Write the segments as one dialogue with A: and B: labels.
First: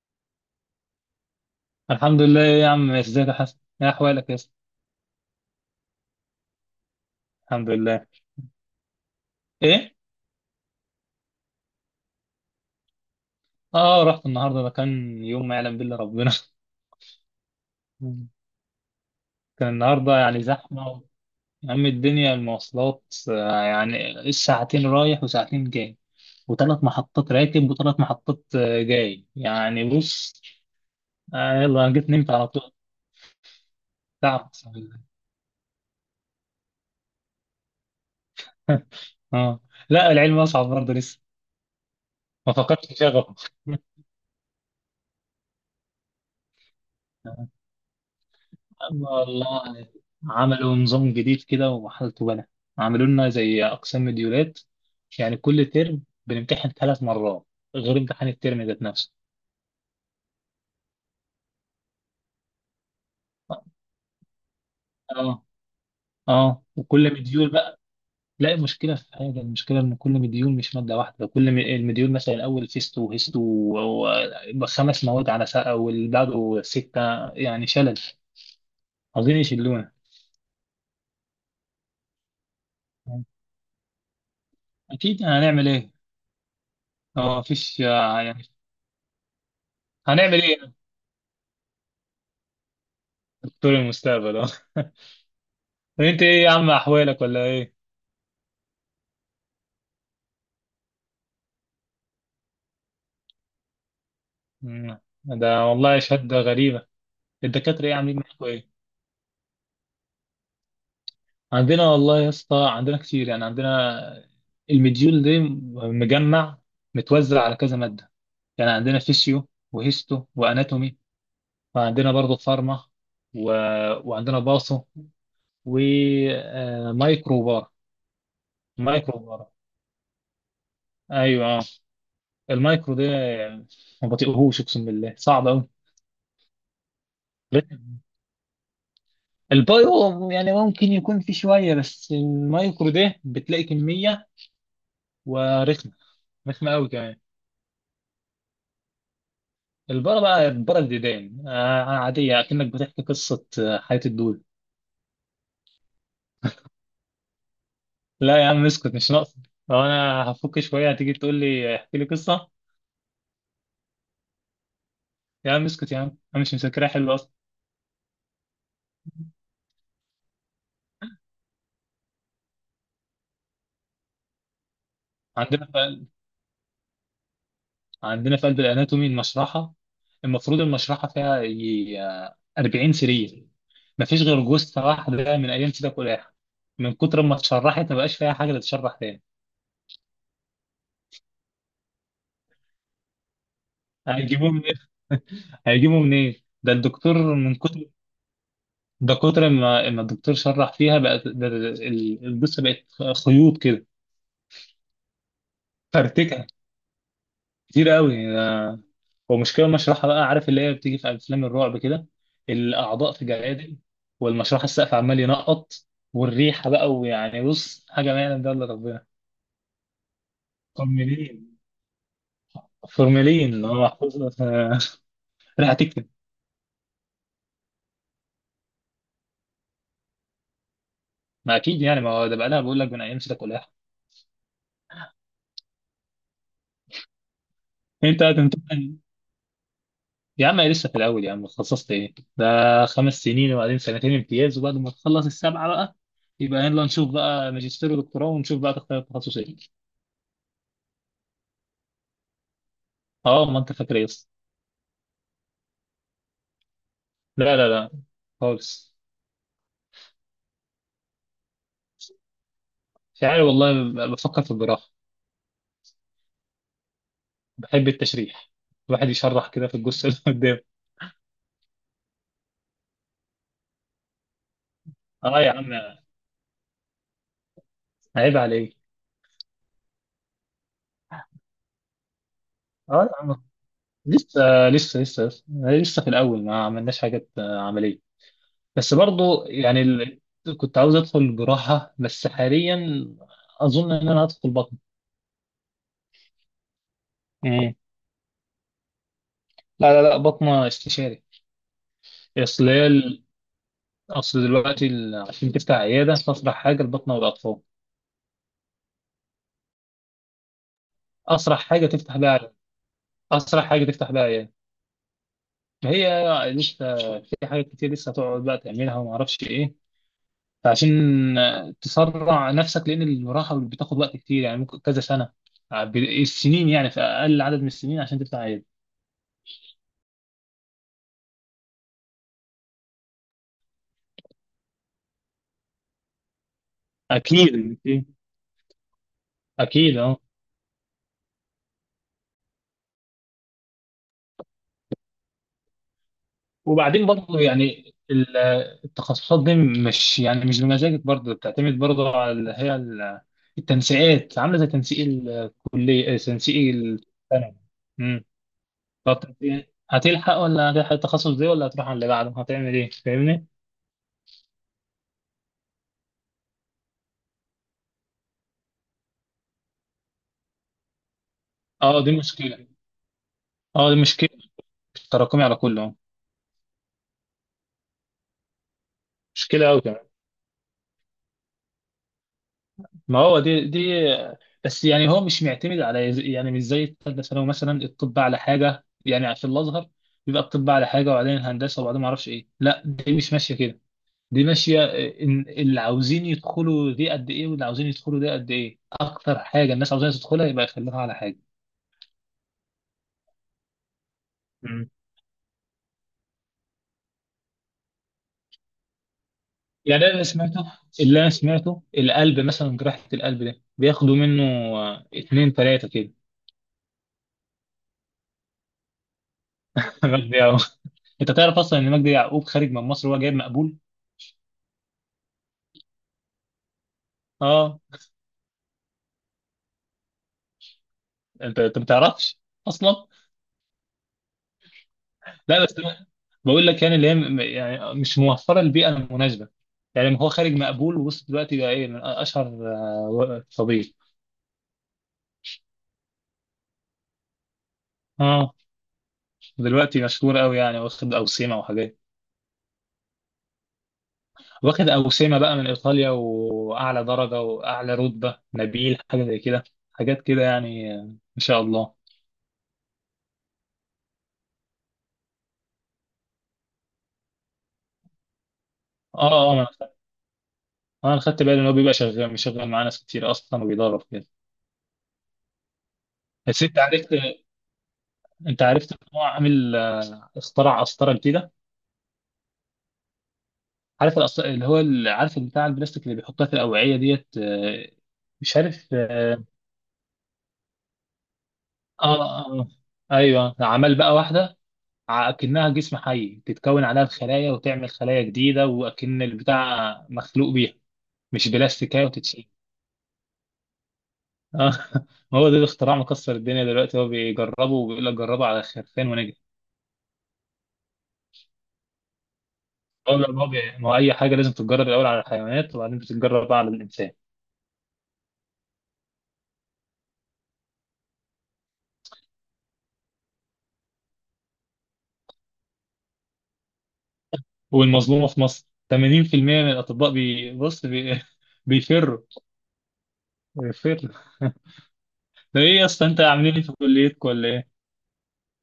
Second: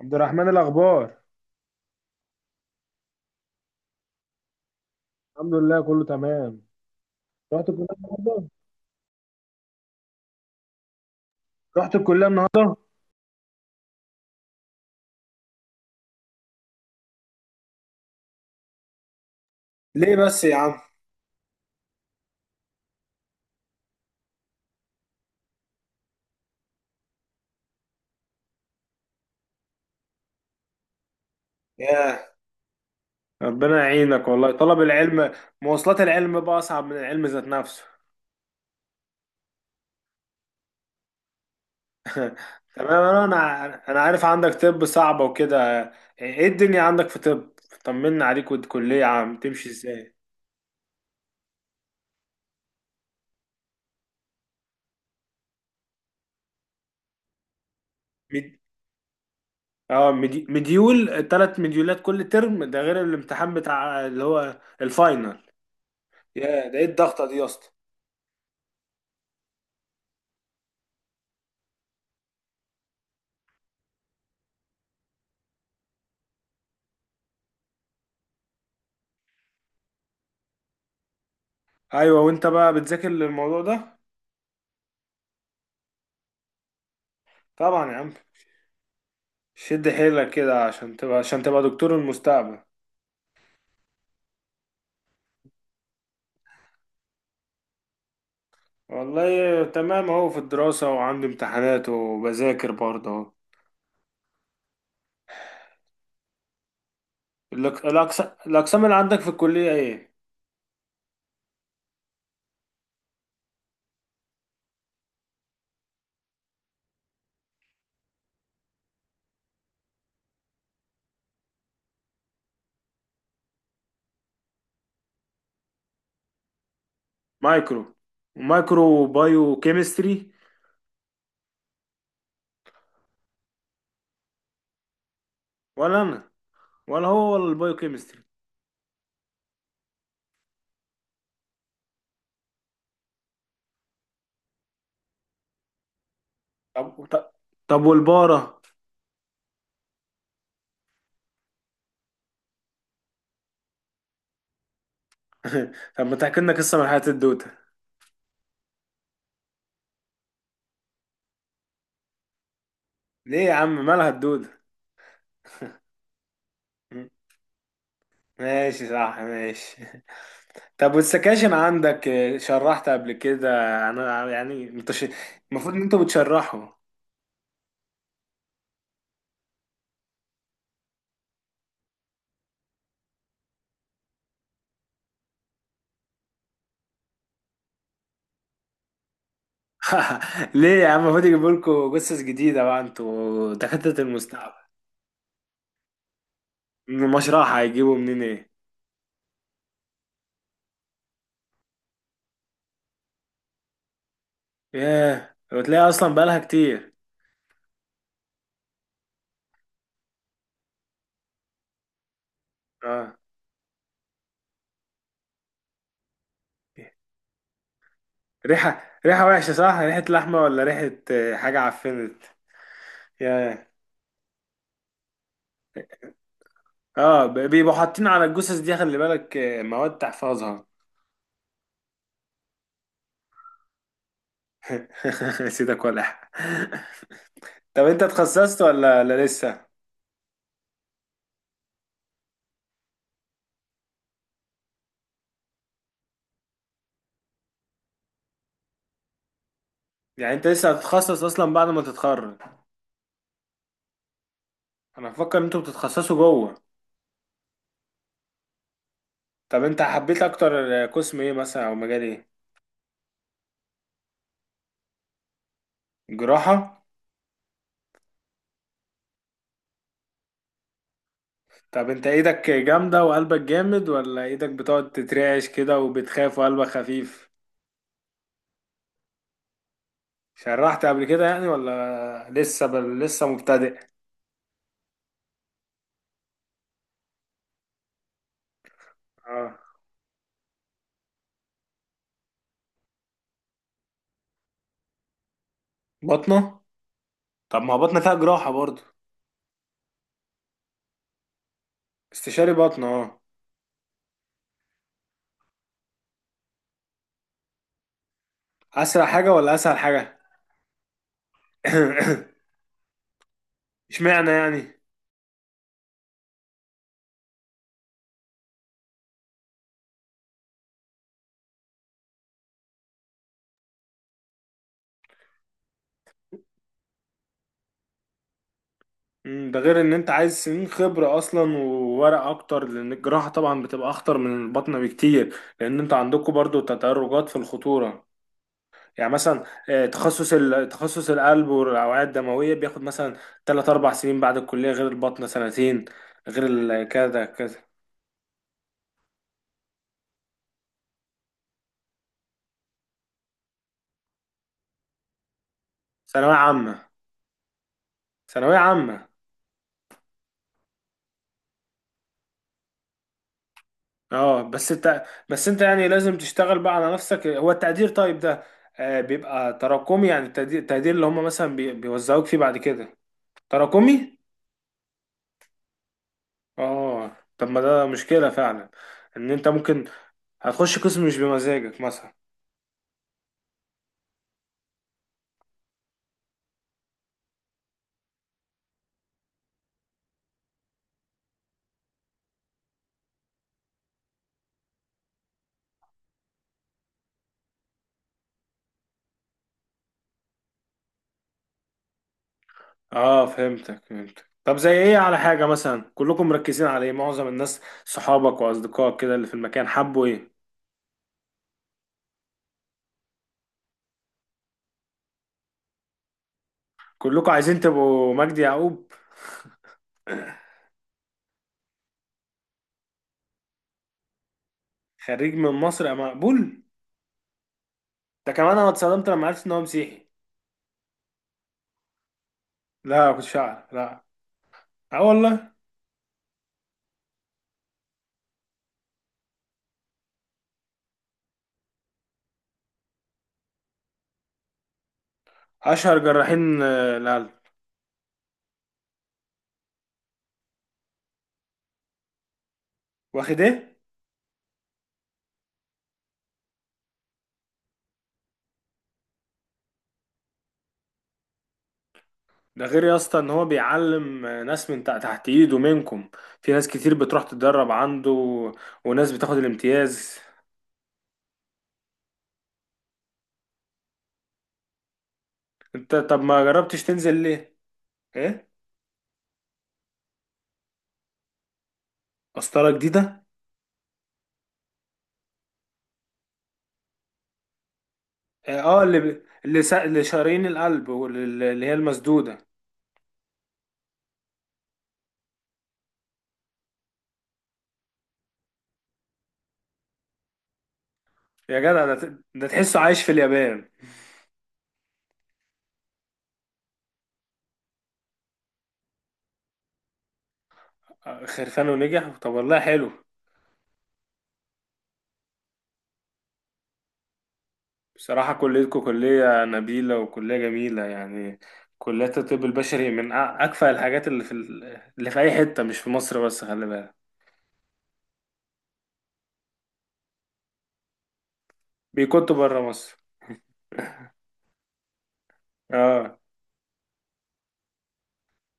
A: عبد الرحمن الاخبار.
B: الحمد لله يا عم، ازيك يا حسن؟ ايه احوالك يا اسطى؟
A: الحمد لله كله تمام. رحت
B: الحمد
A: الكليه
B: لله.
A: النهارده.
B: ايه؟
A: رحت الكليه النهارده.
B: اه، رحت النهارده. ده كان يوم ما يعلم بالله ربنا. كان النهارده
A: ليه
B: يعني
A: بس يا عم؟
B: زحمه. يا عم الدنيا المواصلات يعني ساعتين رايح وساعتين جاي، وثلاث محطات راكب وثلاث محطات جاي. يعني بص، يلا انا جيت
A: ياه.
B: نمت على طول.
A: ربنا يعينك
B: تعب
A: والله،
B: أقسم
A: طلب
B: بالله.
A: العلم. مواصلات العلم بقى اصعب من العلم ذات نفسه.
B: اه. لا، العلم اصعب برضه لسه. ما فكرتش في
A: تمام،
B: شغفه.
A: انا عارف عندك طب صعبه وكده. ايه الدنيا عندك في طب؟ طمنا عليك، والكليه عم تمشي
B: والله
A: ازاي؟
B: عملوا نظام جديد كده وحالته بلا. عملوا لنا زي أقسام مديولات. يعني كل ترم بنمتحن 3 مرات، غير امتحان
A: مد...
B: الترم ذات نفسه.
A: مديول، ثلاث مديولات كل ترم، ده غير الامتحان بتاع اللي هو الفاينل.
B: اه. اه،
A: يا ده ايه
B: وكل
A: الضغطه دي يا
B: مديول
A: اسطى؟
B: بقى. لا، المشكلة في حاجة، المشكلة إن كل مديول مش مادة واحدة. المديول مثلا الأول فيستو وهيستو و5 مواد على ساعة، والبعده ستة، يعني شلل. عاوزين يشلونا.
A: ايوه، وانت بقى بتذاكر للموضوع ده؟
B: أكيد هنعمل إيه؟ اه، مفيش
A: طبعا يا عم.
B: يعني
A: شد حيلك
B: هنعمل إيه
A: كده
B: في؟
A: عشان تبقى دكتور المستقبل.
B: دكتور المستقبل اه. انت ايه يا عم؟ احوالك ولا ايه؟
A: والله تمام اهو، في الدراسة وعندي امتحانات وبذاكر برضه اهو.
B: مم. ده والله شهادة غريبة. الدكاترة ايه عاملين معاكوا ايه؟
A: الأقسام اللي عندك في الكلية ايه؟
B: عندنا والله يا اسطى، عندنا كتير يعني. عندنا المديول دي مجمع، متوزع على كذا مادة. يعني عندنا فيسيو وهيستو واناتومي، وعندنا برضه فارما و... وعندنا باصو ومايكرو وبار.
A: مايكرو. مايكرو
B: مايكرو وبار.
A: بايو كيمستري.
B: ايوه اه. المايكرو ده ما بطيقهوش، اقسم بالله صعب قوي.
A: ولا أنا، ولا هو ولا البايو كيمستري.
B: البايو يعني ممكن يكون في شوية، بس المايكرو ده بتلاقي كمية ورخمة. رخمة قوي
A: طب
B: كمان.
A: طب طب والبارة.
B: البره بقى، البره الديدان عادية، أكنك بتحكي قصة، حياة الدول.
A: طب ما تحكي لنا قصة من حياة الدودة.
B: لا يا عم اسكت، مش ناقصة. لو أنا هفك شوية هتيجي تقول لي احكي لي قصة.
A: ليه يا عم، مالها الدودة؟
B: يا عم اسكت، يا عم أنا مش مذاكرها حلو أصلا.
A: ماشي، صح، ماشي. طب والسكاشن عندك، شرحت قبل كده؟ انا يعني
B: عندنا.
A: المفروض ان انتوا بتشرحوا.
B: عندنا في قلب الاناتومي المشرحه. المفروض المشرحه فيها يجي 40 سرير. مفيش غير جثه واحده من ايام سيدك ولاحة، من كتر ما اتشرحت ما بقاش فيها حاجه تتشرح تاني.
A: ليه يا عم؟ المفروض يجيبوا لكم جثث جديدة بقى، انتوا دكاترة
B: هيجيبوه
A: المستقبل.
B: منين؟ هيجيبوه منين؟ ده
A: من
B: الدكتور من
A: المشرحة
B: كتر.
A: هيجيبوا منين ايه.
B: ده كتر ما الدكتور شرح فيها، بقت الجثه بقت خيوط كده،
A: ياه، وتلاقي اصلا بقالها
B: فرتكه،
A: كتير.
B: كتير قوي. هو مشكلة المشرحة بقى، عارف اللي هي بتيجي في أفلام الرعب كده؟ الأعضاء
A: اه،
B: في جلادل، والمشرحة السقف عمال ينقط، والريحة بقى، ويعني بص حاجة ما يعلم بها إلا
A: ريحة؟
B: ربنا.
A: ريحة وحشة؟ صح، ريحة لحمة ولا ريحة
B: فورمالين.
A: حاجة عفنت؟
B: فورمالين اللي
A: ياه.
B: هو محفوظة ريحة تكتم.
A: اه، بيبقوا حاطين على الجثث دي، خلي بالك، مواد تحفظها.
B: ما أكيد يعني، ما هو ده بقى لها، بقول لك من أيام سيدك ولاح.
A: سيدك ولع. طب انت
B: أنت
A: اتخصصت
B: هتمتحن؟
A: ولا لسه؟
B: يا عم أنا لسه في الأول، يا عم اتخصصت إيه ده؟ 5 سنين وبعدين سنتين امتياز، وبعد ما تخلص السبعة بقى يبقى يلا نشوف بقى ماجستير ودكتوراه، ونشوف بقى تختار التخصص إيه.
A: يعني انت لسه هتتخصص اصلا بعد ما تتخرج؟
B: أه، ما أنت فاكر إيه أصلا؟
A: انا بفكر ان انتوا بتتخصصوا جوه.
B: لا لا لا خالص.
A: طب انت حبيت اكتر قسم ايه مثلا، او مجال ايه؟
B: مش عارف والله، بفكر في الجراحة.
A: جراحة.
B: بحب التشريح، الواحد يشرح كده في الجثة اللي قدام.
A: طب انت ايدك جامدة وقلبك جامد، ولا ايدك بتقعد
B: اه
A: تترعش
B: يا عم،
A: كده وبتخاف وقلبك خفيف؟
B: عيب عليك.
A: شرحت قبل كده يعني، ولا لسه
B: اه يا
A: لسه
B: عم.
A: مبتدئ؟
B: لسه. لسه في الأول، ما عملناش حاجات عملية. بس برضو
A: اه.
B: يعني كنت عاوز أدخل جراحة، بس حاليا أظن إن أنا هدخل بطن.
A: بطنة. طب ما
B: مم.
A: هو بطنة فيها جراحة برضو.
B: لا لا لا، بطنة استشاري.
A: استشاري
B: أصل
A: بطنة،
B: هي
A: اه.
B: ال- أصل دلوقتي عشان تفتح عيادة فأسرع حاجة البطنة والأطفال.
A: اسرع حاجة ولا اسهل حاجة؟
B: أسرع حاجة تفتح بيها عيادة. أسرع حاجة تفتح بيها
A: اشمعنى
B: عيادة.
A: يعني؟
B: هي لسه. في حاجات كتير لسه هتقعد بقى تعملها وما اعرفش ايه. فعشان تسرع نفسك لان المراحل بتاخد وقت كتير، يعني ممكن كذا سنه. السنين يعني في اقل عدد من السنين عشان تطلع عيل.
A: ده غير ان انت عايز سنين خبرة اصلا وورق اكتر، لان الجراحة طبعا بتبقى اخطر من البطنة بكتير، لان انت عندكم برضو تدرجات في
B: اكيد.
A: الخطورة. يعني مثلا،
B: اكيد اه.
A: تخصص تخصص القلب والاوعية الدموية بياخد مثلا 3 4 سنين بعد الكلية، غير البطنة سنتين. غير
B: وبعدين
A: كذا
B: برضه
A: كذا.
B: يعني التخصصات دي مش يعني مش بمزاجك برضه، بتعتمد برضه على التنسيقات. عامله زي تنسيق الكليه،
A: ثانوية
B: تنسيق
A: عامة.
B: الثانوي.
A: ثانوية عامة.
B: فترة ايه؟ هتلحق ولا هتلحق التخصص دي، ولا هتروح على اللي بعده؟ هتعمل ايه؟ فاهمني؟
A: اه، بس انت يعني لازم تشتغل بقى على نفسك. هو التقدير طيب ده بيبقى تراكمي، يعني التقدير، اللي هم مثلا
B: اه دي
A: بيوزعوك فيه بعد
B: مشكلة.
A: كده.
B: اه دي
A: تراكمي.
B: مشكلة، تراكمي على كله.
A: اه، طب ما ده مشكلة فعلا، ان انت
B: مشكلة قوي
A: ممكن
B: كمان.
A: هتخش قسم مش بمزاجك مثلا.
B: ما هو دي بس، يعني هو مش معتمد على يعني مش زي الثالثة ثانوي. مثلا الطب على حاجة يعني، في الأزهر بيبقى الطب على حاجة وبعدين الهندسة وبعدين ما اعرفش ايه. لا دي مش ماشية كده، دي ماشية إن اللي عاوزين يدخلوا دي قد ايه واللي عاوزين يدخلوا دي قد ايه. اكتر حاجة الناس عاوزين تدخلها يبقى يخلوها على حاجة.
A: اه، فهمتك. طب زي ايه؟ على حاجة مثلا؟ كلكم مركزين على ايه؟ معظم الناس، صحابك واصدقائك كده اللي في المكان،
B: يعني
A: حبوا
B: أنا اللي
A: ايه؟
B: سمعته، اللي أنا سمعته القلب مثلا، جراحة القلب ده بياخدوا منه اتنين تلاتة كده.
A: كلكم عايزين تبقوا مجدي يعقوب.
B: مجدي يعقوب. أنت تعرف أصلا إن مجدي يعقوب خارج من مصر وهو جايب مقبول؟
A: خريج من مصر يا مقبول.
B: أه.
A: ده كمان انا اتصدمت لما عرفت ان هو مسيحي.
B: أنت ما تعرفش أصلا؟
A: لا، كنت شعر، لا. اه والله.
B: لا بس أنا بقول لك يعني، اللي هي يعني مش موفرة البيئة المناسبة. يعني هو خارج مقبول، ووصل دلوقتي بقى إيه من أشهر طبيب.
A: اشهر جراحين، القلب.
B: أه. دلوقتي مشهور أوي يعني، واخد أوسمة وحاجات.
A: واخد ايه؟
B: واخد أوسمة بقى من إيطاليا، وأعلى درجة وأعلى رتبة نبيل، حاجة زي كده. حاجات كده يعني، إن شاء الله.
A: ده غير يا اسطى ان هو بيعلم ناس من تحت ايده منكم، في ناس كتير بتروح تتدرب عنده، وناس
B: آه.
A: بتاخد
B: آه أنا خدت
A: الامتياز.
B: أنا خدت بالي إن هو بيبقى شغال مشغل معاه ناس كتير أصلا، وبيدرب كده.
A: انت طب ما
B: بس
A: جربتش تنزل ليه؟ ايه؟
B: أنت عرفت إن هو عامل اخترع قسطرة جديده.
A: قسطرة جديدة؟
B: عارف الأسط- اللي هو ال- عارف بتاع البلاستيك اللي بيحطها في الأوعية ديت، مش
A: إيه، اه
B: عارف آه.
A: اللي شارين القلب، واللي هي
B: آه،
A: المسدودة.
B: آه، آه. أيوه عمل بقى واحدة أكنها جسم حي، تتكون عليها الخلايا وتعمل خلايا جديدة، وأكن البتاع مخلوق بيها، مش
A: يا جدع،
B: بلاستيكية وتتشيل.
A: ده تحسه عايش في اليابان.
B: آه. ما هو ده الاختراع مكسر الدنيا دلوقتي. هو بيجربه، وبيقول لك جربه على خرفان ونجح.
A: خرفان نجح؟ طب والله حلو.
B: هو لا، ما هو أي حاجة لازم تتجرب الأول على الحيوانات، وبعدين بتتجرب بقى على الإنسان.
A: بصراحة كليتكم كلية نبيلة وكلية جميلة يعني. كليات الطب البشري من أكفأ الحاجات اللي في اللي في أي حتة، مش في مصر بس، خلي بالك.
B: والمظلومة في مصر. 80% من الأطباء بيفروا.
A: بيكونوا بره مصر.
B: بيفروا. ده إيه يا اسطى؟ أنت
A: اه.
B: عاملين إيه في كليتكم ولا إيه؟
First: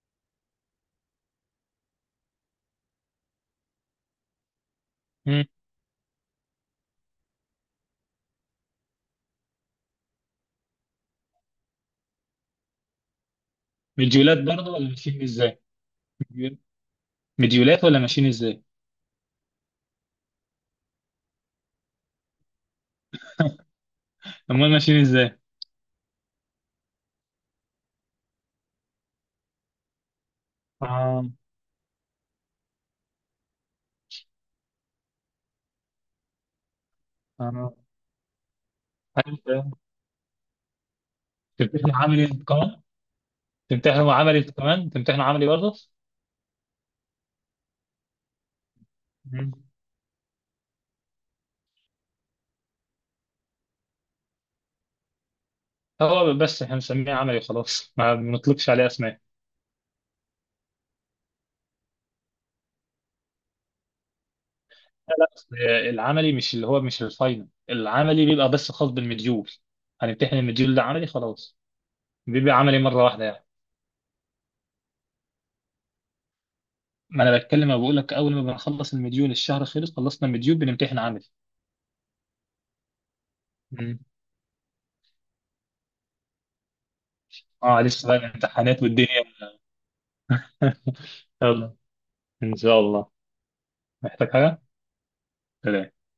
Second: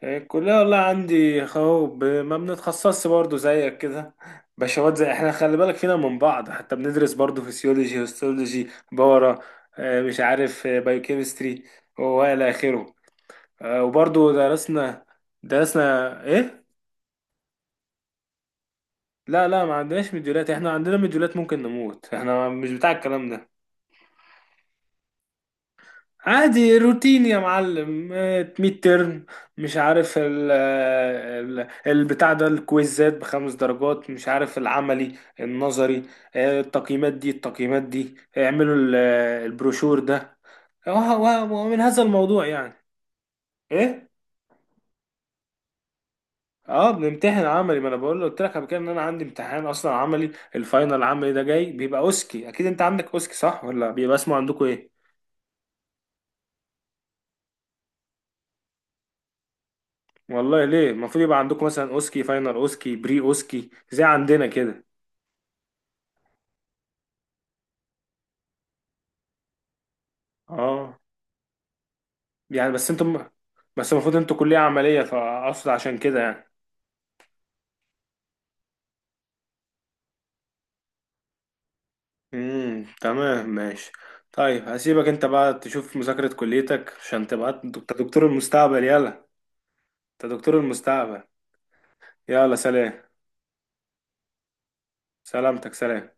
A: الكلية والله عندي اهو، ما بنتخصصش برضه زيك كده. بشوات زي احنا،
B: مم.
A: خلي بالك فينا من بعض. حتى بندرس برضه فيسيولوجي، هيستولوجي، بورا، مش عارف، بايوكيمستري، والى اخره. وبرضه
B: مديولات برضه ولا
A: درسنا.
B: ماشيين إزاي؟
A: درسنا ايه؟
B: مديولات ولا ماشيين إزاي؟
A: لا لا، ما عندناش مديولات. احنا عندنا مديولات ممكن نموت، احنا مش بتاع الكلام ده.
B: أمال ماشيين إزاي؟
A: عادي روتين يا معلم، ميد ترم، مش عارف
B: اه.
A: البتاع ده، الكويزات بخمس درجات، مش عارف العملي النظري، التقييمات دي،
B: اه أيوة،
A: اعملوا
B: أيوة.
A: البروشور ده، ومن
B: تمتحن
A: هذا
B: عملي انت
A: الموضوع يعني.
B: كمان.
A: ايه؟
B: تمتحنوا عملي برضه.
A: اه، بنمتحن عملي، ما انا بقول له، قلت لك قبل كده ان انا عندي
B: مم.
A: امتحان اصلا عملي. الفاينل العملي ده جاي بيبقى اوسكي. اكيد انت عندك اوسكي صح، ولا بيبقى اسمه عندكم ايه؟
B: هو بس احنا بنسميه عملي وخلاص، ما بنطلقش عليه اسماء.
A: والله ليه؟ المفروض يبقى عندكم مثلا اوسكي فاينل، اوسكي بري اوسكي، زي عندنا كده.
B: لا لا، أصل العملي مش اللي هو مش الفاينل. العملي بيبقى بس خاص بالمديول. هنمتحن المديول ده
A: اه.
B: عملي خلاص. بيبقى
A: يعني
B: عملي
A: بس
B: مره واحده
A: انتم،
B: يعني.
A: المفروض انتوا كلية عملية، فاقصد عشان كده يعني.
B: ما انا بتكلم، أنا بقول لك اول ما بنخلص المديول، الشهر خلص، خلصنا المديول بنمتحن عملي.
A: امم، تمام، ماشي.
B: مم.
A: طيب هسيبك انت بقى تشوف مذاكرة كليتك عشان تبقى انت
B: اه لسه بقى
A: دكتور
B: الامتحانات
A: المستقبل،
B: والدنيا.
A: يلا. انت دكتور المستقبل.
B: يلا. ان
A: يلا
B: شاء
A: سلام.
B: الله. محتاج حاجه؟
A: سلامتك،
B: سلام.
A: سلام.